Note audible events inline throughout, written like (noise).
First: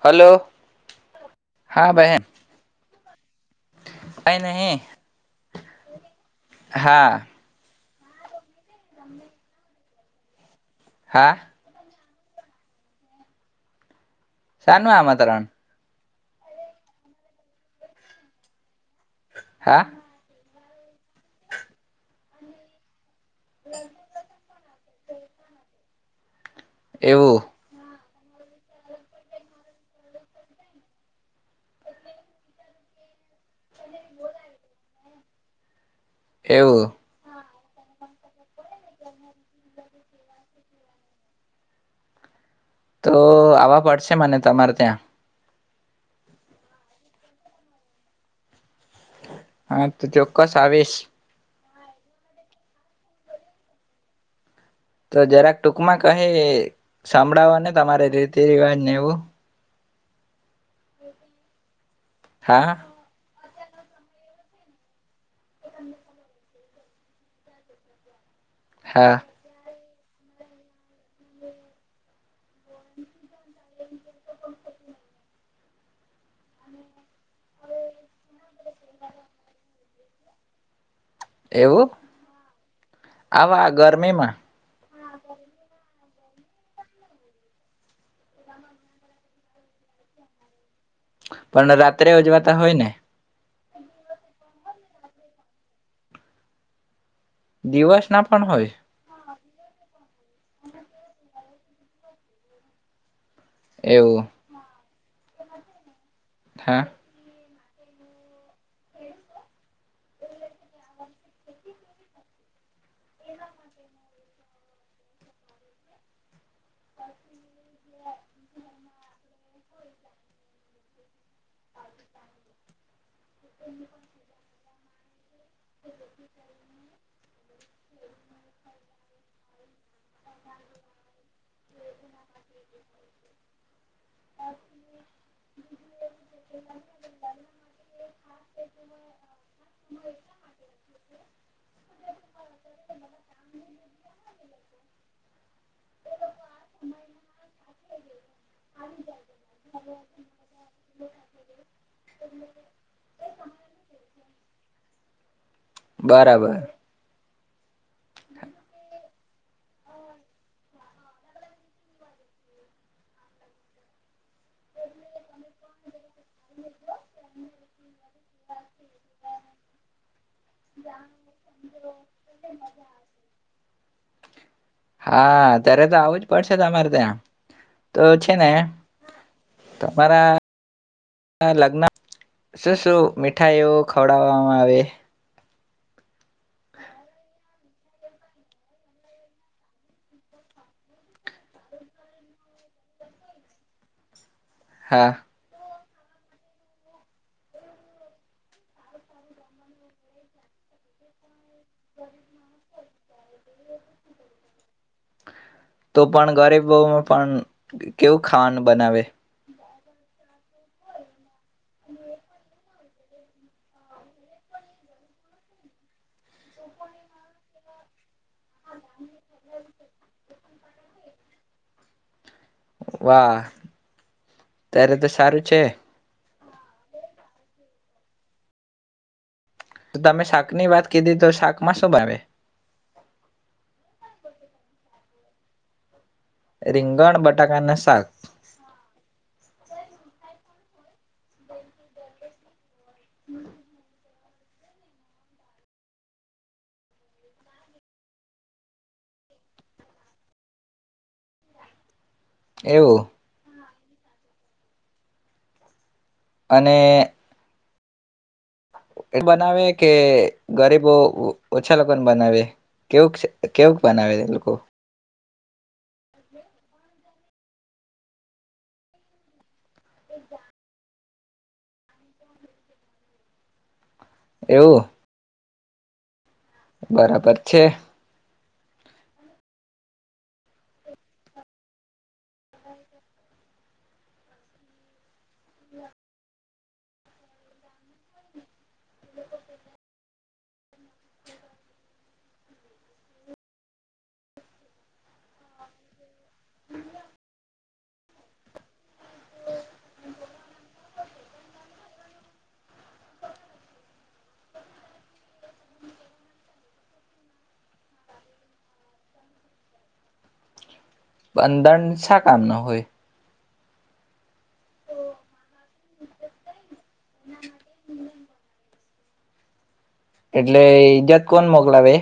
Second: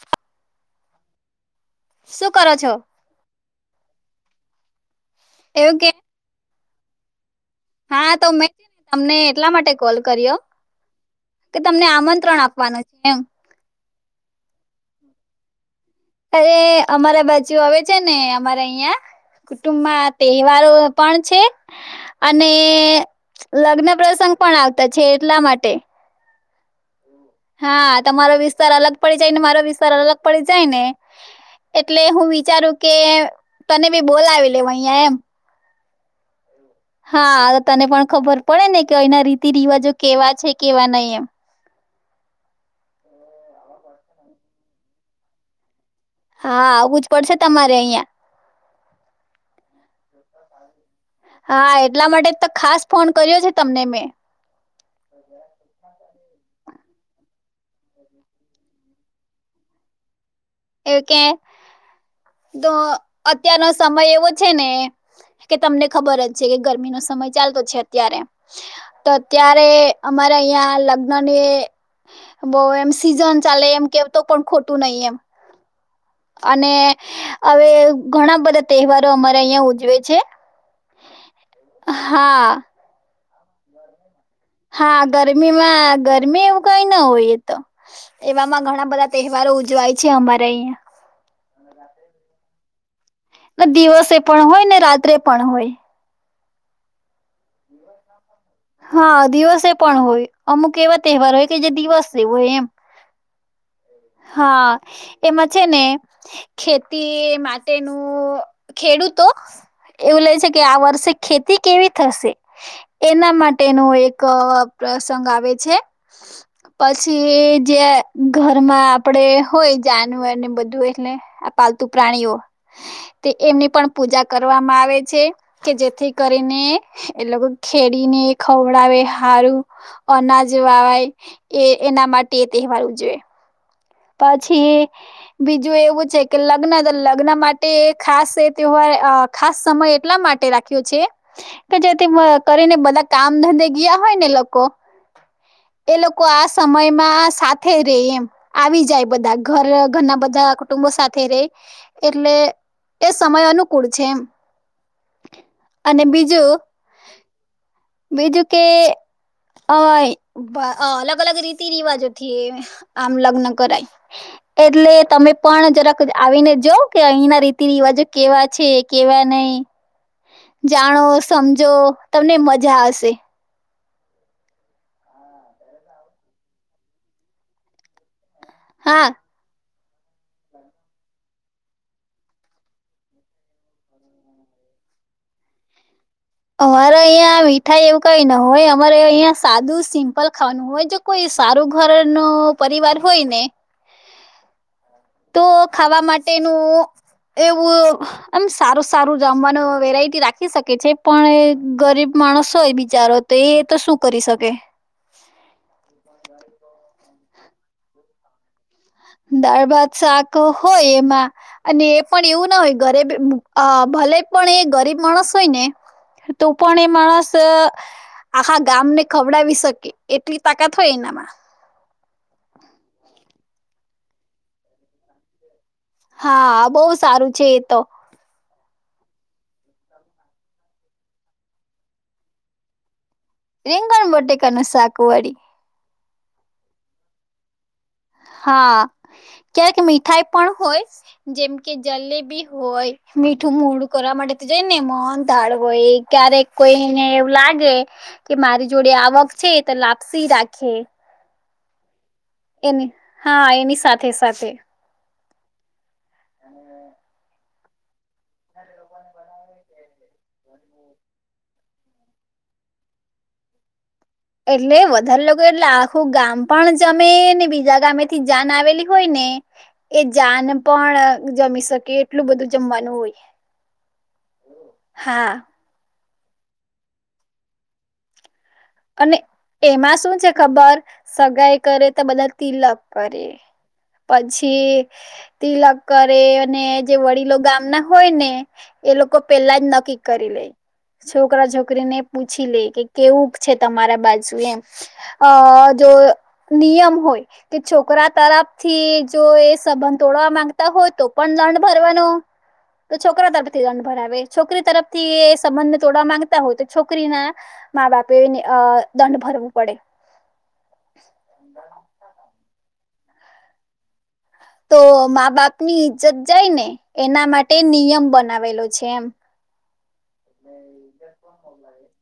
Hello. શું કરો છો. પ નહી. એવું કે હા. હા તો મે. તમને એટલા માટે. કોલ કરી્યો. હા કે તમને આમંત્ર. ત્રણ આપવાનું છે એમ. શનું આમાં તણ. અરે અમારા બાચુ આવે છે ને અમારે અહિયાં. હા કુટુંબ તે. તવારો પણ છે અને. લગ્ન પ્રસંગ. પણ આવતા છે એટલા માટે. એવું. હા તમારો વિસ્તાર અલગ પડી જાય ને મારો વિસ્તાર અલગ પડી જાય ને એટલે હું વિચારું કે તને બી બોલાવી લેવ અહિયાં એમ. એવું હા. તને પણ ખબર પડે ને કે અના રીતિ રિવાજો કેવા છે કેવા નહીં એમ. તો આવવા પડશે મને તમારે ત્યાં. હા આવું જ પડશે તમારે અહિયાં. હા તો ચોક્કસ આવેશ. હા એટલા માટે તો ખાસ ફોન કર્યો છે તમને મેં. તો જરાક ટૂંકમાં કઈ સંભળાવો ને તમારે રીતિ રિવાજ ને એવું. એવ કે? હા તો અત્યારનો સમય એવો છે ને કે, તમને ખબર જ છે કે ગરમીનો સમય ચાલતો છે અત્યારે. તો હા અત્યારે અમારે અહીંયા લગ્નની, બહુ એમ સીઝન ચાલે એમ કેતો પણ ખોટું નહી એમ. અને, હવે ઘણા બધા તહેવારો અમારા અહિયાં ઉજવે છે. એવું હા. આવા આ ગરમીમાં? હા ગરમીમાં ગરમી એવું કઈ ના હોયએ તો, એવામાં ઘણા બધા તહેવારો ઉજવાય છે અમારે અહિયા. પણ રાત્રે ઉજવાતા હોય ને? દિવસે પણ હોય ને રાત્રે પણ હોય. દિવસ ના પણ હોય હા દિવસ પણ હોય, અમુક એવા તહેવાર હોય કે જે દિવસે હોય એમ. એવું. હા એમાં છે ને હા ખેતી તેનું ખેડૂતો, એવું લે છે કે આ વર્ષે ખેતી કેવી થશે, એના માટેનું એક પ્રસંગ આવે છે. પછી જે ઘર ઘમાં આપડે હોય જાનવર ને બધું એટલે આ પાલતુ પ્રાણીઓ તે એમની પણ પૂજા કરવામાં આવે છે કે જેથી કરીને એ લોકો ખેડીને ખવડાવે હારું અનાજ વાવાય એ એના માટે એ તહેવાર ઉજવે પછી બીજું એવું છે કે લગ્ન લગ્ન માટે ખાસ એ તહેવાર ખાસ સમય એટલા માટે રા છે કે જેથી કરીને બધા કામ ધંધે ગીયા હોય ને લોકો એ લોકો આ સમયમાં સાથે રેય એમ આવી જાય બધા ઘર ઘરના બધા કુટુંબો સાથે રેય એટલે એ સમય અનુકૂળ છે એમ અને બીજું બરાબર બીજું કે અ અલગ અલગ રીતિ રિવાજોથી આ લગ્ન કરાય એટલે તમે પણ જરાક આવીને જો કે અહીંના રીતિ રિવાજો કેવા છે કેવા નઈ જાણો સમજો તમને મજા આવ શે હા અત્યારે તો આવું જ પડશે તમારે ત્યાં તો હા (unintelligible) તમારા લગ્ન શું શું મીઠાઈઓ ખવડાવવામાં આવે અમારે અહિયાં મીઠાઈ એવું કઈ ન હોય અમારે અહિયાં સાદું સિમ્પલ ખાવાનું હોય જો કોઈ સારું ઘર નો પરિવાર હોય ને હા તો ખાવા માટેનું એવું આમ સારું સારું જમવાનું વેરાયટી રાખી શકે છે પણ ગરીબ માણસ હોય બિચારો તો એ તો શું કરી શકે તો પણ ગરીબ પણ કેવું ખાવાનુ દાળ ભાત શાક હોય એમાં અને એ પણ એવું ન હોય ગરીબ આ ભલે પણ એ ગરીબ માણસ હોય ને તો પણ એ માણસ અ આખા ગામને ખવડાવી શકે એટલી તાકાત હોય એના મા વાહ ત્યારે તો સારું છે હા બહુ સારું છે એ તો તમે શાક ની વાત કીધી તો શાક માં શું ભાવે રીંગણ બટેકાનું શાકવળી રીંગણ બટાકાના શાક હા ક્યારેક મીઠાઈ પણ હોય જેમ કે જલેબી હોય મીઠું મોડું કરવા માટે તો જઈ ને મોહન થાળ હોય ક્યારેક કોઈને એવું લાગે કે મારી જોડે આવક છે તો લાપસી રાખે. એની એવું હા એની સાથે સાથે સાથે. અને. એ બનાવે કે ગરીબો. ઓછા લોકોને બનાવે કેવુક છે કેવુ એટલે વધારે લોકો. એટલે આખું ગામ પણ જમેને બીજા ગામેથી જાન આવેલી હોય ને એ જાન પણ જમી શકે એટલું બધું જમવાનું હોય. એવું હા. બરાબર છે. અને એમાં શું છે ખબર સગાઈ કરે તો બધા તિલક કરે પછી તિલક કરે અને જે વડીલો ગામના હોય ને એ લોકો પેલા જ નક્કી કરી લે છોકરા છોકરીને પૂછી લે કે કેવું. છે તમારા બાજુ એમ અ જો નિયમ હોય કે છોકરા તરફથી જો એ સંબંધ તોડવા માંગતા હોય તો પણ દંડ ભરવાનો તો છોકરા તરફથી દંડ ભરાવે છોકરી તરફથી એ સંબંધ તોડવા માંગતા હોય તો છોકરી ના મા બાપ. અ દંડ ભરવું પડે. પણ દંડ શા કામ નો. હોય. તો મા બાપ ની ઈજ્જત જાય ને. એના માટે નિયમ બનાવેલો છે. પછી એમ. એટલે ઈજત કોણ મોકલાવે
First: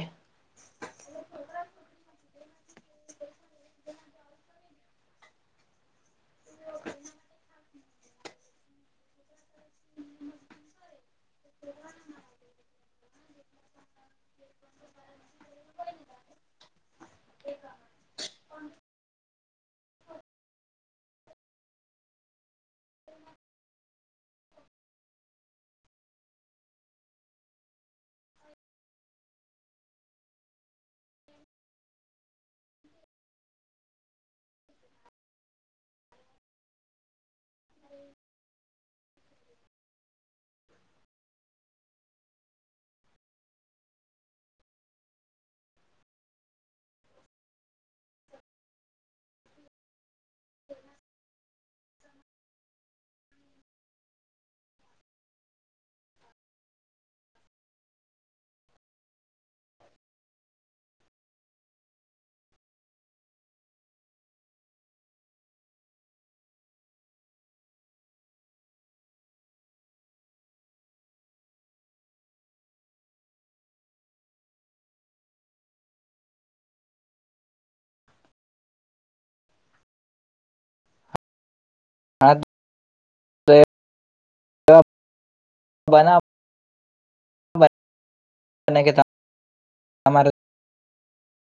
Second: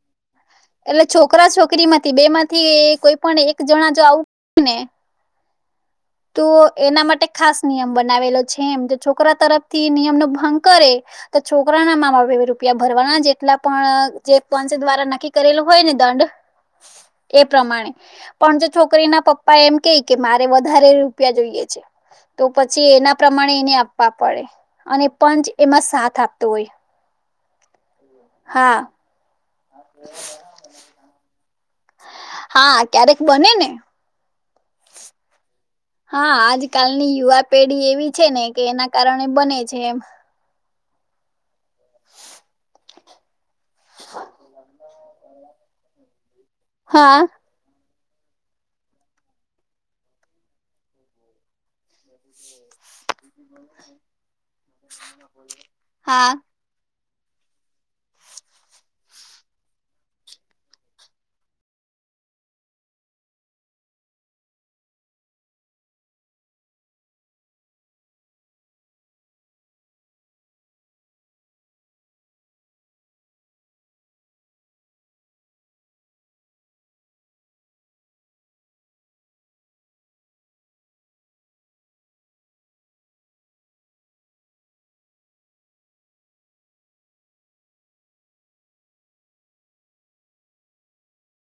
એટલે છોકરા છોકરીમાં. થી બે માંથી કોઈ પણ એક જણા જો આવું ને. તો એના માટે ખાસ. નિયમ બનાવેલો છે એમ છોકરા તરફથી નિયમ નો ભંગ કરે તો છોકરાના મામા રૂપિયા ભરવાના જેટલા પણ જે પંચ દ્વારા નક્કી કરેલો હોય ને દંડ એ પ્રમાણે પણ જો છોકરીના પપ્પા એમ કહી કે મારે. વધારે રૂપિયા જોઈએ છે તો પછી એના પ્રમાણે એને આપવા પડે અને પંચ એમાં સાથ આપતો હોય. હા હા ક્યારેક બને ને હા આજકાલની યુવા પેઢી એવી છે ને કે એના કારણે બને છે એમ. લ. હા. હા. હા તો બના તમારે.